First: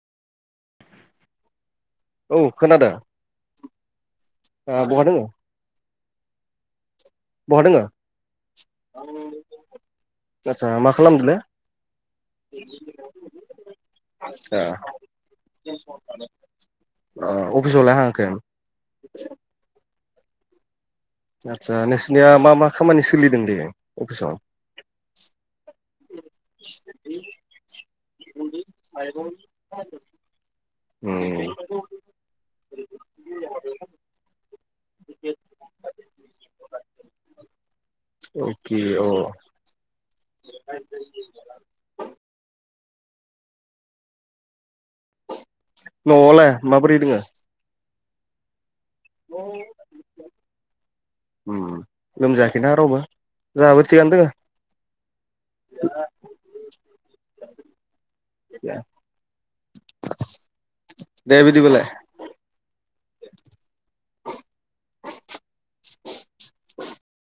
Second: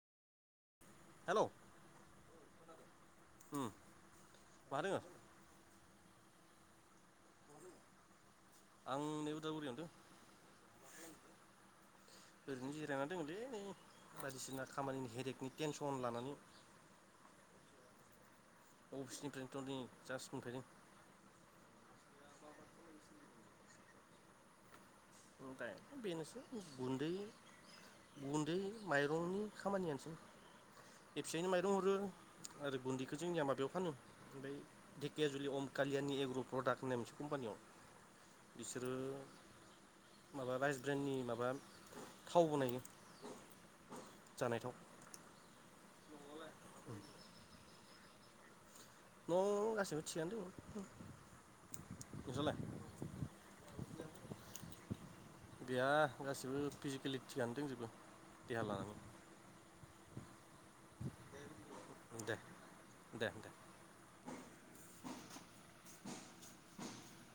Hello. औ खोनादों। आ बहा दङ? आं नै उदालगुरियावनो दोङो आदसा मा खालामदोंलै ओरैनो जिरायनानै दोनलै नै ओ बायदिसिना खामानिनि हेरेकनि टेनसन लानानै। ओ [unintelligible] अफिसनिफ्रायनोन्थ' नै। जास मोनफायदों। आदसा नोंसिनिया मा मा खामानि सोलिदों दे? अफिसाव। [inaudible] बेनोसै गुन्दै गुन्दै माइरंनि खामानियानोसै उम एबसयनो माइरं हरो आरो गुन्दैखौ जोंनिया माबायाव फानो ओमफ्राय धेकियााजुलि अम कालियााननि एग्र' प्रडाक्ट होननाय मोनसे कम्पानियाव अके बिसोरो अ माबा राइस ब्रेन्नि माबा थावबो [unintelligible] जानायथाव। न'आवलाय माबोरै दोङो? न' गासैबो थिगानो उम दं नोंसोरलाय लोमजायाखैना रावबो जोंहाबो थिगानो दोङो गैया गासैबो फिजिकेलि थिगानो दंजोबो देहा लानानै। दे बिदिबालाय। दे दे दे। [unintelligible]